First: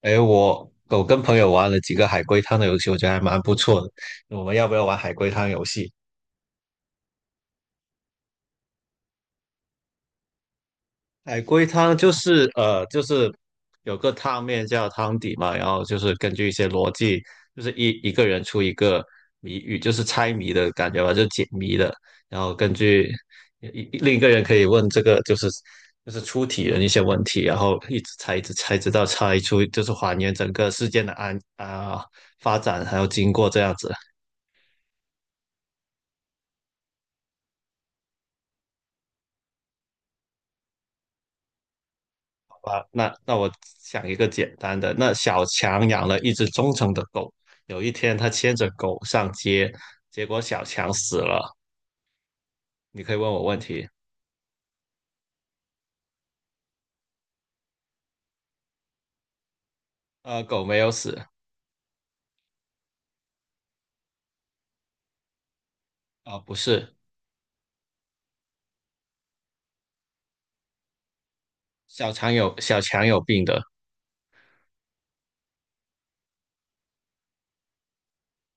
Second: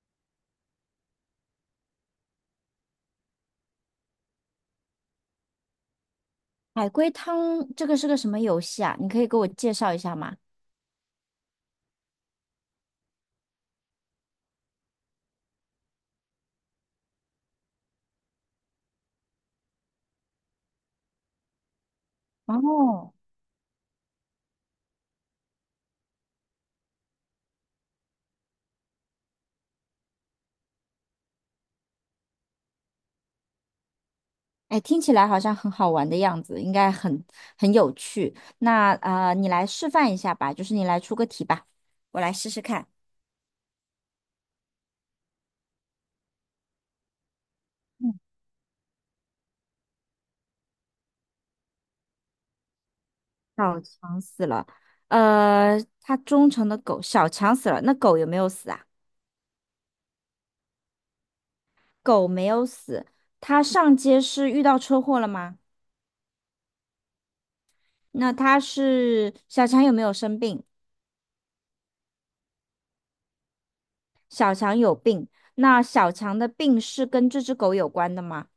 哎，我跟朋友玩了几个海龟汤的游戏，我觉得还蛮不错的。我们要不要玩海龟汤游戏？海龟汤这个是个什么游戏啊？你可以给我介绍一下吗？海龟汤就是就是有个汤面叫汤底嘛，然后就是根据一些逻辑，就是一个人出一个谜语，就是猜谜的感觉吧，就解谜的。然后根据哦，另一个人可以问这个就是出题人一些问题，然后一直猜一直猜，直到猜出就是还原整个事件的发展还有经过这样子。哎，听起来好像很好玩的样子，应该很很有趣。那你来示范一下吧，就是你来出个题吧，我来试试看。那我想一个简单的，那小强养了一只忠诚的狗，有一天嗯，他牵着狗上街，结果小强死了。你可以问我问小题。强死了，他忠诚的狗小强死了，那狗有没有死啊？狗没有死。狗没有死，它上街是遇到车祸了吗？啊，不是。那它是小强有没有生病？小强有病的。小强有病，那小强的病是跟这只狗有关的吗？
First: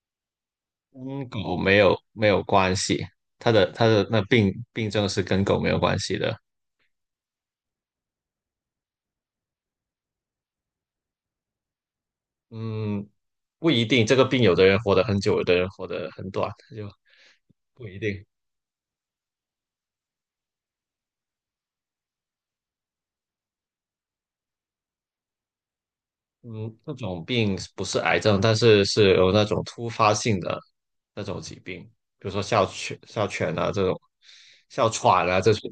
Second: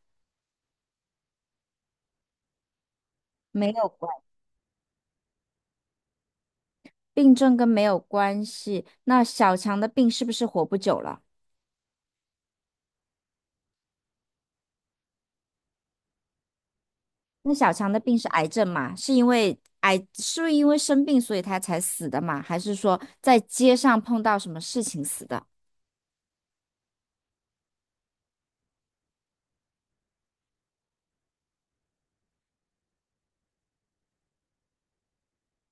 跟狗没有关系，没他有的关，那病症是跟狗没有关系的。病症跟没有关系。那小强的病是不是活不久了？嗯，不一定，这个病有的人活得很久，有的人活得很短，就那小不强一的病定。是癌症嘛？是因为癌，是不是因为生病所以他才死的嘛？还是说在街上碰到什么事情死的？嗯，那种病不是癌症，但是是有那种突发性的那种疾病，比如说哮喘、哮喘啊这种，哮喘啊这种，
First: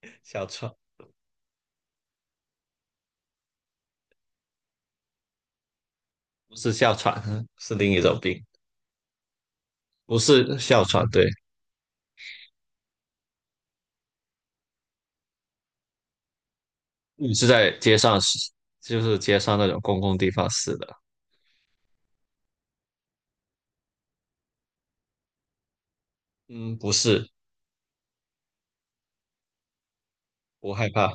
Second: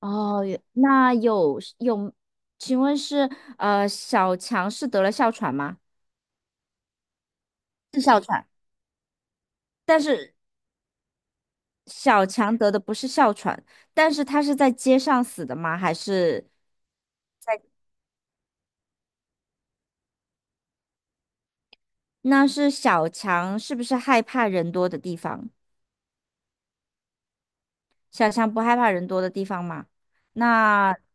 哦，哮有喘那有,请问是小强是得了哮喘吗？不是哮喘，是另一是种哮病，喘。不是哮喘，对。小强得的不是哮喘，但是他是在街上死的吗？还是你是在，在街上死，就是街上那种公共地方死的。那是小强是不是害怕人多的地方？嗯，不是。小强不害怕人多的地方嘛？不害那怕。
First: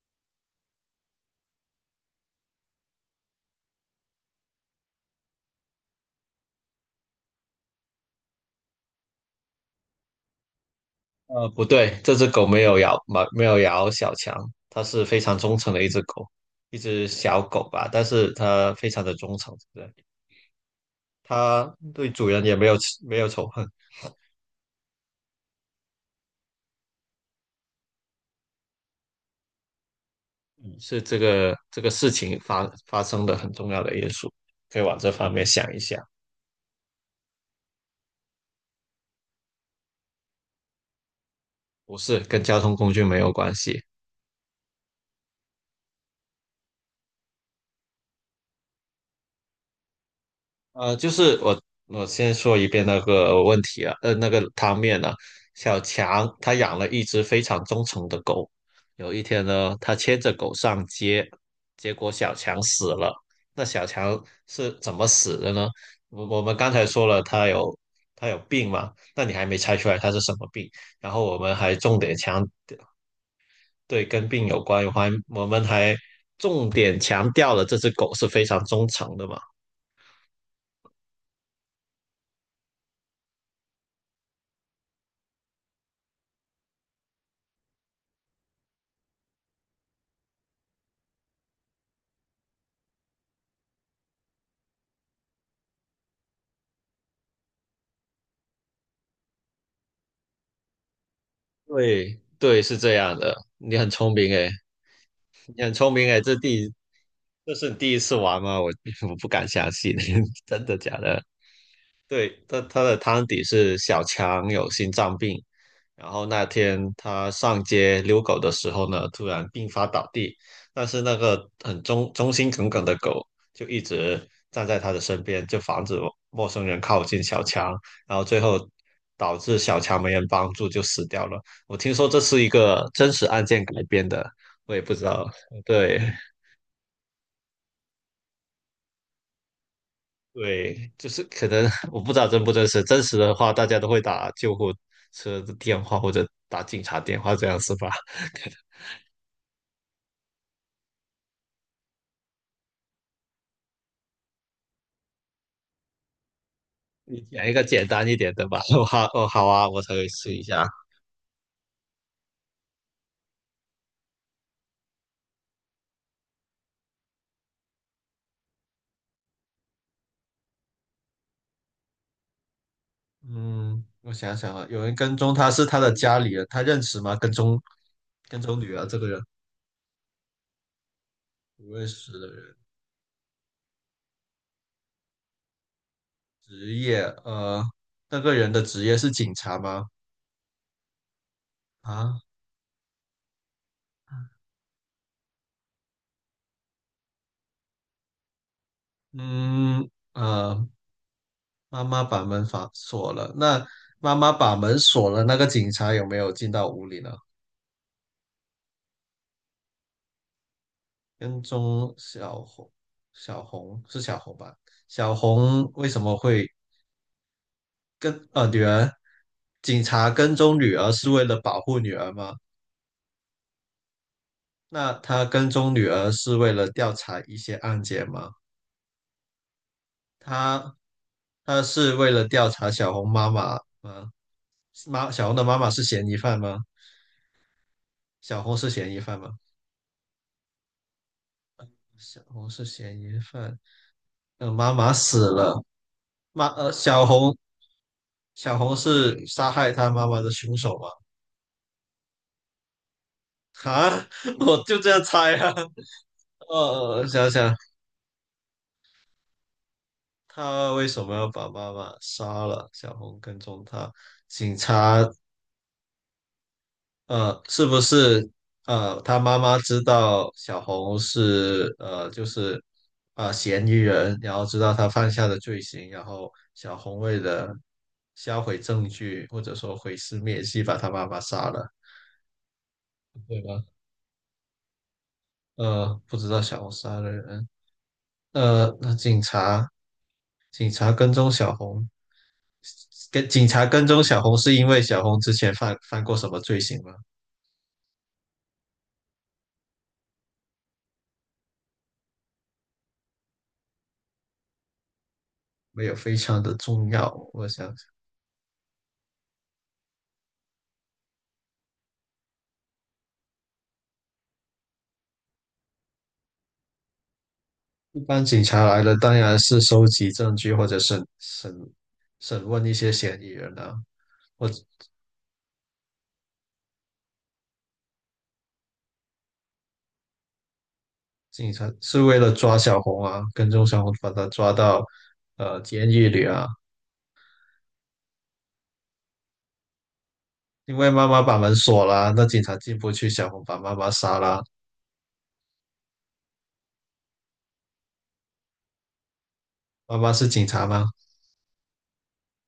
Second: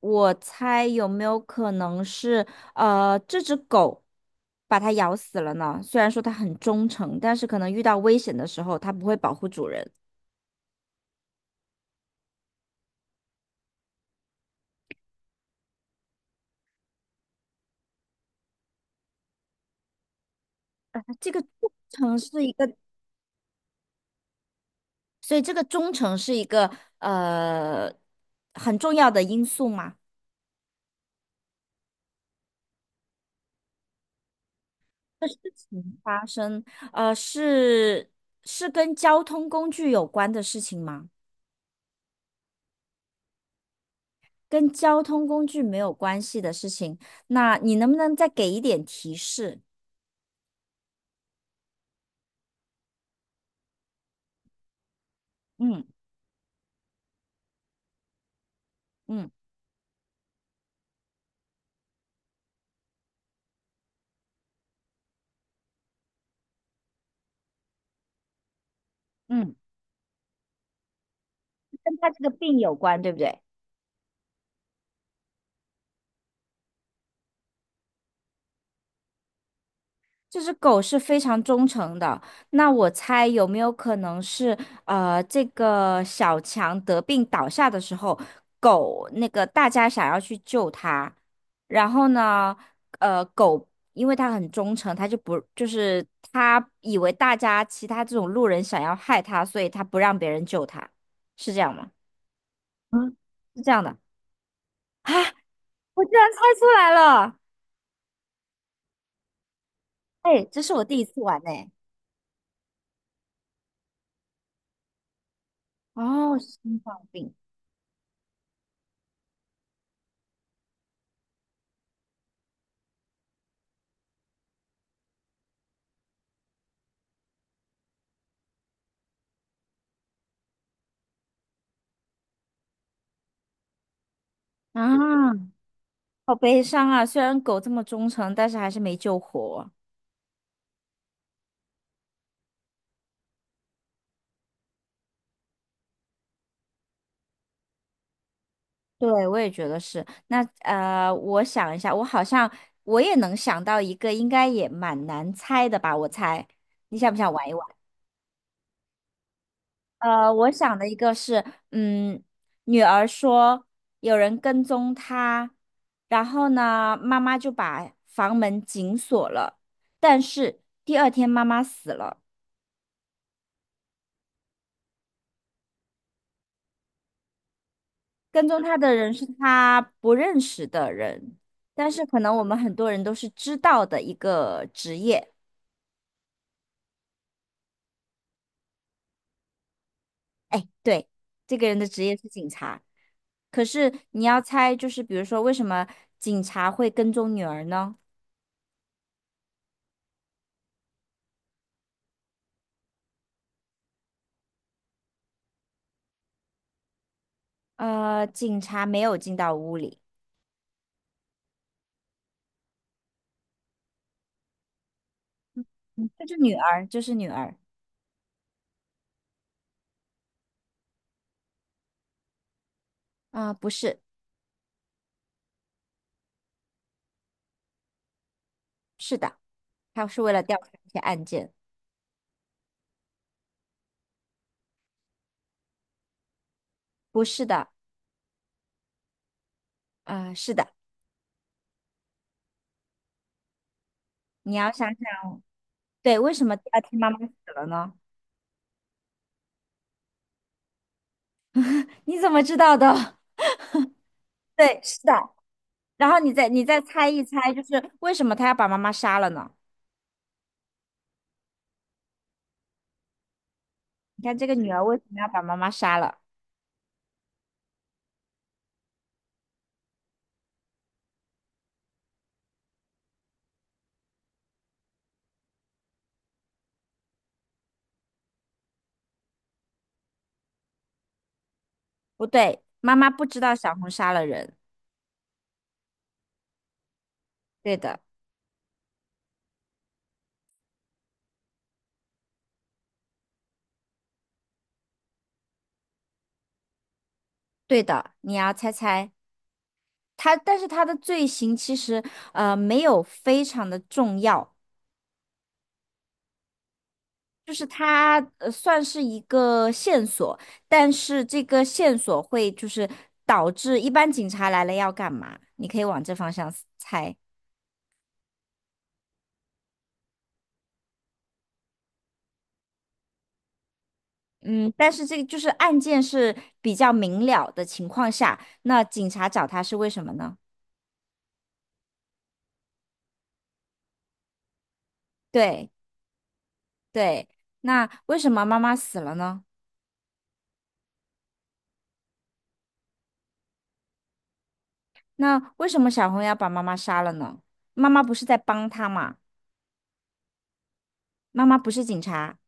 我猜有没有可能是这只狗把它咬死了呢？虽然说它很忠诚，但是可能遇到危险的时候，它不会保护主人。不对，这只狗没有咬，没有咬小强，它是非常忠诚的一只狗，一只小狗吧，但是它非常的忠诚，对。这个忠他对诚主人是一也个，没有仇恨，所以这个忠诚是一个呃很重要的因素嘛。是这个事情发生的很重要的因素，可以往这方面想一嗯想。发生是是跟交通工具有关的事情吗？不是跟交通工具没有关系。跟交通工具没有关系的事情，那你能不能再给一点提示？就是我先说一遍那个问题啊。那个汤面呢、小嗯强他养了一只非常忠诚的狗，有一嗯，天呢，他牵着狗上街，结果小强死了。那小强是怎么死的呢？我们刚才说了，他有病嘛，那你还嗯，没猜出来他是什么病？然后我们还跟重他点这个强病有关，对不对？对，跟病有关。我们还重点强调了这只狗是非常忠诚的嘛。这只狗是非常忠诚的，那我猜有没有可能是，这个小强得病倒下的时候，狗那个大家想要去救它，然后呢，狗因为它很忠诚，它就不就是它以为大家其他这种路人想要害它，所以它不让别人救它，是这样吗？对对，是这样嗯，的，是这你样很的聪明诶。啊，你很聪我明居诶，然猜出来了，这是你第一次玩吗？我 我不敢相信。哎，这真是的我假第一次的？玩呢。对，他的汤底是小强有心脏病，然后哦，那天心脏他病上街遛狗的时候呢，突然病发倒地，但是那个很忠心耿耿的狗就一直站在他的身边，就防止陌生人靠近小强，然后最后导致小强没人帮助就死掉了。我听说这是一个真实案件改编的，我也不知道。啊。对。好悲伤啊！虽然狗这么忠诚，但是还是没救活。对，就是可能 我不知道真不真实，真实的话大家都会打救护车的电话或者打警察电话这样是吧？对，我也觉得是。那我想一下，我好像我也能想到一个，应该也蛮难猜的吧？我猜，你想不你想讲玩一一个玩？简单一点的吧。我好，哦，好啊，我可以试一我下。想的一个是，嗯，女儿说有人跟踪她，然后呢，妈妈就把房门紧锁了，但是第二天妈妈死了。嗯，我想想啊，有人跟踪他是他的家里人，他认识吗？跟跟踪踪女他儿的这个人人是他不认识的人，不认但是识可的能我人。们很多人都是知道的一个职业。职业那个人的职业是警察吗？哎，对，这个人的职业啊。是警察，可是你要猜，就是比如说为什么警察会跟踪女儿呢？嗯呃，妈妈把门反锁了，那妈妈把门锁了，那个警察有没有进到屋里呢？警察没有进到屋里，跟踪小红，小红是小红吧？小红为什嗯么就是会女儿，就是女儿。女儿，警察跟踪女儿是为了保护女儿吗？啊、不是，那他跟踪女儿是为了调查一些案件吗？是的，他是为了调查他一些案件，他是为了调查小红妈妈吗？小红的妈妈是嫌疑犯吗？不是的，小红是嫌疑犯吗？啊，是的，小红是嫌疑犯。呃，你要妈想妈死想，了。对，为什妈么第呃，二天小妈妈死红了呢？小红是杀害他妈妈的凶手吗？你怎么知道的？啊，我就对，这是样的。猜啊。然后你再你再呃，猜一想猜，想。就是为什么他要把妈妈杀了呢？他为什么要把妈妈杀了？小红跟踪他。你看这个警女儿为察。什么要把妈妈杀了？是不是，他妈妈知道小红是，就是，嫌疑人，然后知道他犯下的罪行，然后小红为了销毁证据或者说毁尸灭迹，把他妈妈杀了，不对，妈妈不对知道吧？小红杀了人。不知道小红杀了人。对的，那警察。警察跟踪小红，警察跟踪小红是因为小红之前犯过什么罪行吗？对的，你要猜猜他，但是他的罪行其实没有非常的重要，没有，非常的重要。我就想是想，他算是一个线索，但是这个线索会就是导致一般警察来了要干嘛？你可以往这方向猜。一般警察来了，当然是收集证据或者审问一些嫌疑人啊。我嗯，但是这个就是案件是比较明了的情况下，那警察找他是为什么呢？警察是为了抓小红啊，跟踪小红，把她抓到对监狱里啊。对，那为什么妈妈死了呢？因为妈妈把门锁了，那警察进不去，小红把妈妈杀了。那为什么小红要把妈妈杀了呢？妈妈不是在帮他嘛？妈妈是警察吗？妈妈不是警察，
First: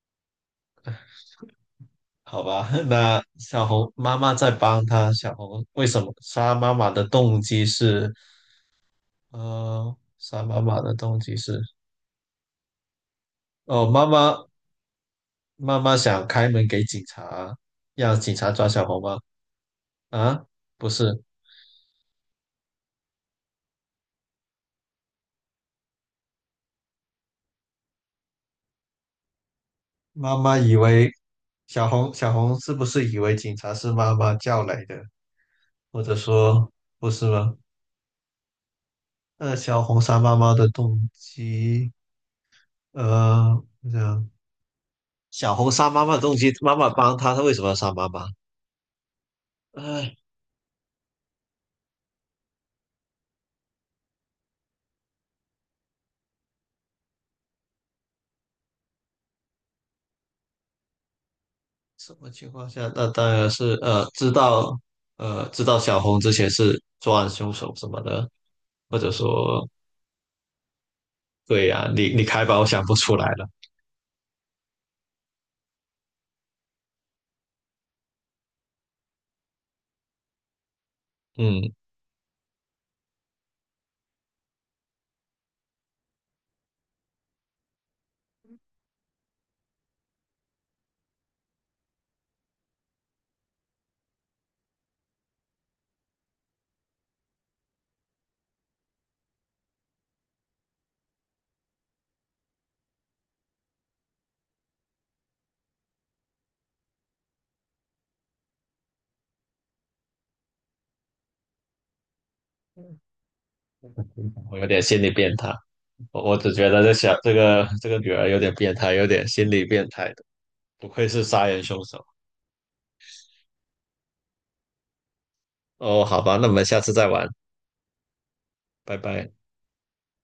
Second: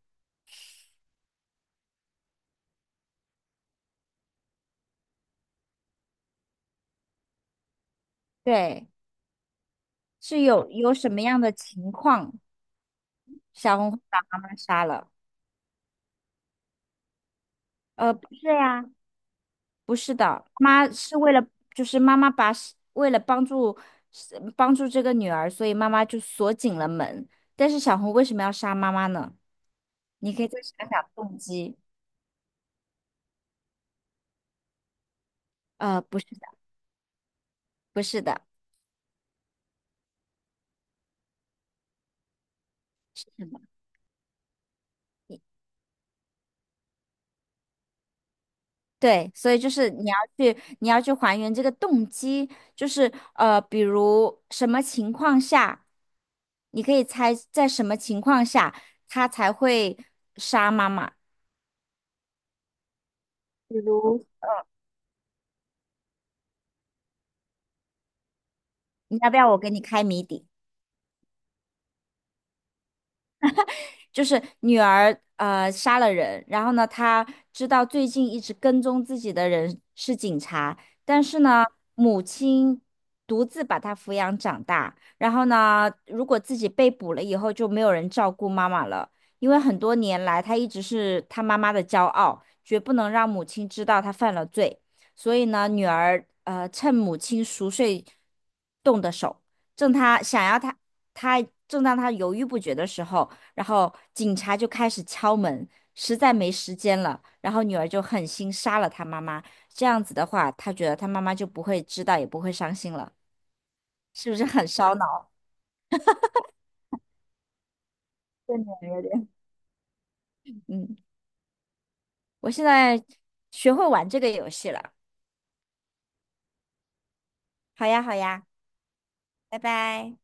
好吧，那小红妈妈在帮他。小红为什么杀妈妈的动机是，对，是杀妈有妈有的什动么机样的是，情况，小哦，红会把妈妈杀了？妈妈想开门给警察，让不警是察抓小呀。红吗？不是啊，的，不妈是。是为了，就是妈妈把是为了帮助是帮助这个女儿，所以妈妈就锁紧了门。但是小红为什么要杀妈妈呢？你妈可以妈再以想想为，动机。小红是不是以为警察是妈妈叫来的，或者不是的，说不是吗？不是的，那小红杀妈妈的动机，呃，我想。你小红杀妈妈的动机，妈妈帮她，她为什么要杀妈妈？对，所以就是你要哎，去，你要去还原这个动机，就是比如什么情况下，你可以猜在什么情况下他才会杀妈妈。什么情况下？那当然比是如，知道知道小红之前是作案凶手什么的，或者你要不要我说，给你开谜底？对呀、你开吧，我想不出来了。就是女儿杀了人，然后呢，她知道最近一直跟踪自己的人是警察，但是呢，嗯，母亲独自把她抚养长大，然后呢，如果自己被捕了以后，就没有人照顾妈妈了，因为很多年来她一直是她妈妈的骄傲，绝不能让母亲知道她犯了罪，所以呢，女儿趁母亲熟睡动的手，正她想要她她正当她犹豫不决的时候。然后警察就开始敲门，实在没时间了，然后女儿就狠心杀了她妈妈。这样子的话，她觉得她妈妈就不会知道，也不会伤心了，是不是我有很点烧心理脑？变态，我只觉得这个女儿有点这女变儿态，有有点点，心理变态的，不嗯，愧是杀人凶手。我现在学会玩这个游戏了。哦，好吧，那我们下次再玩，好呀，好呀，拜拜。拜拜。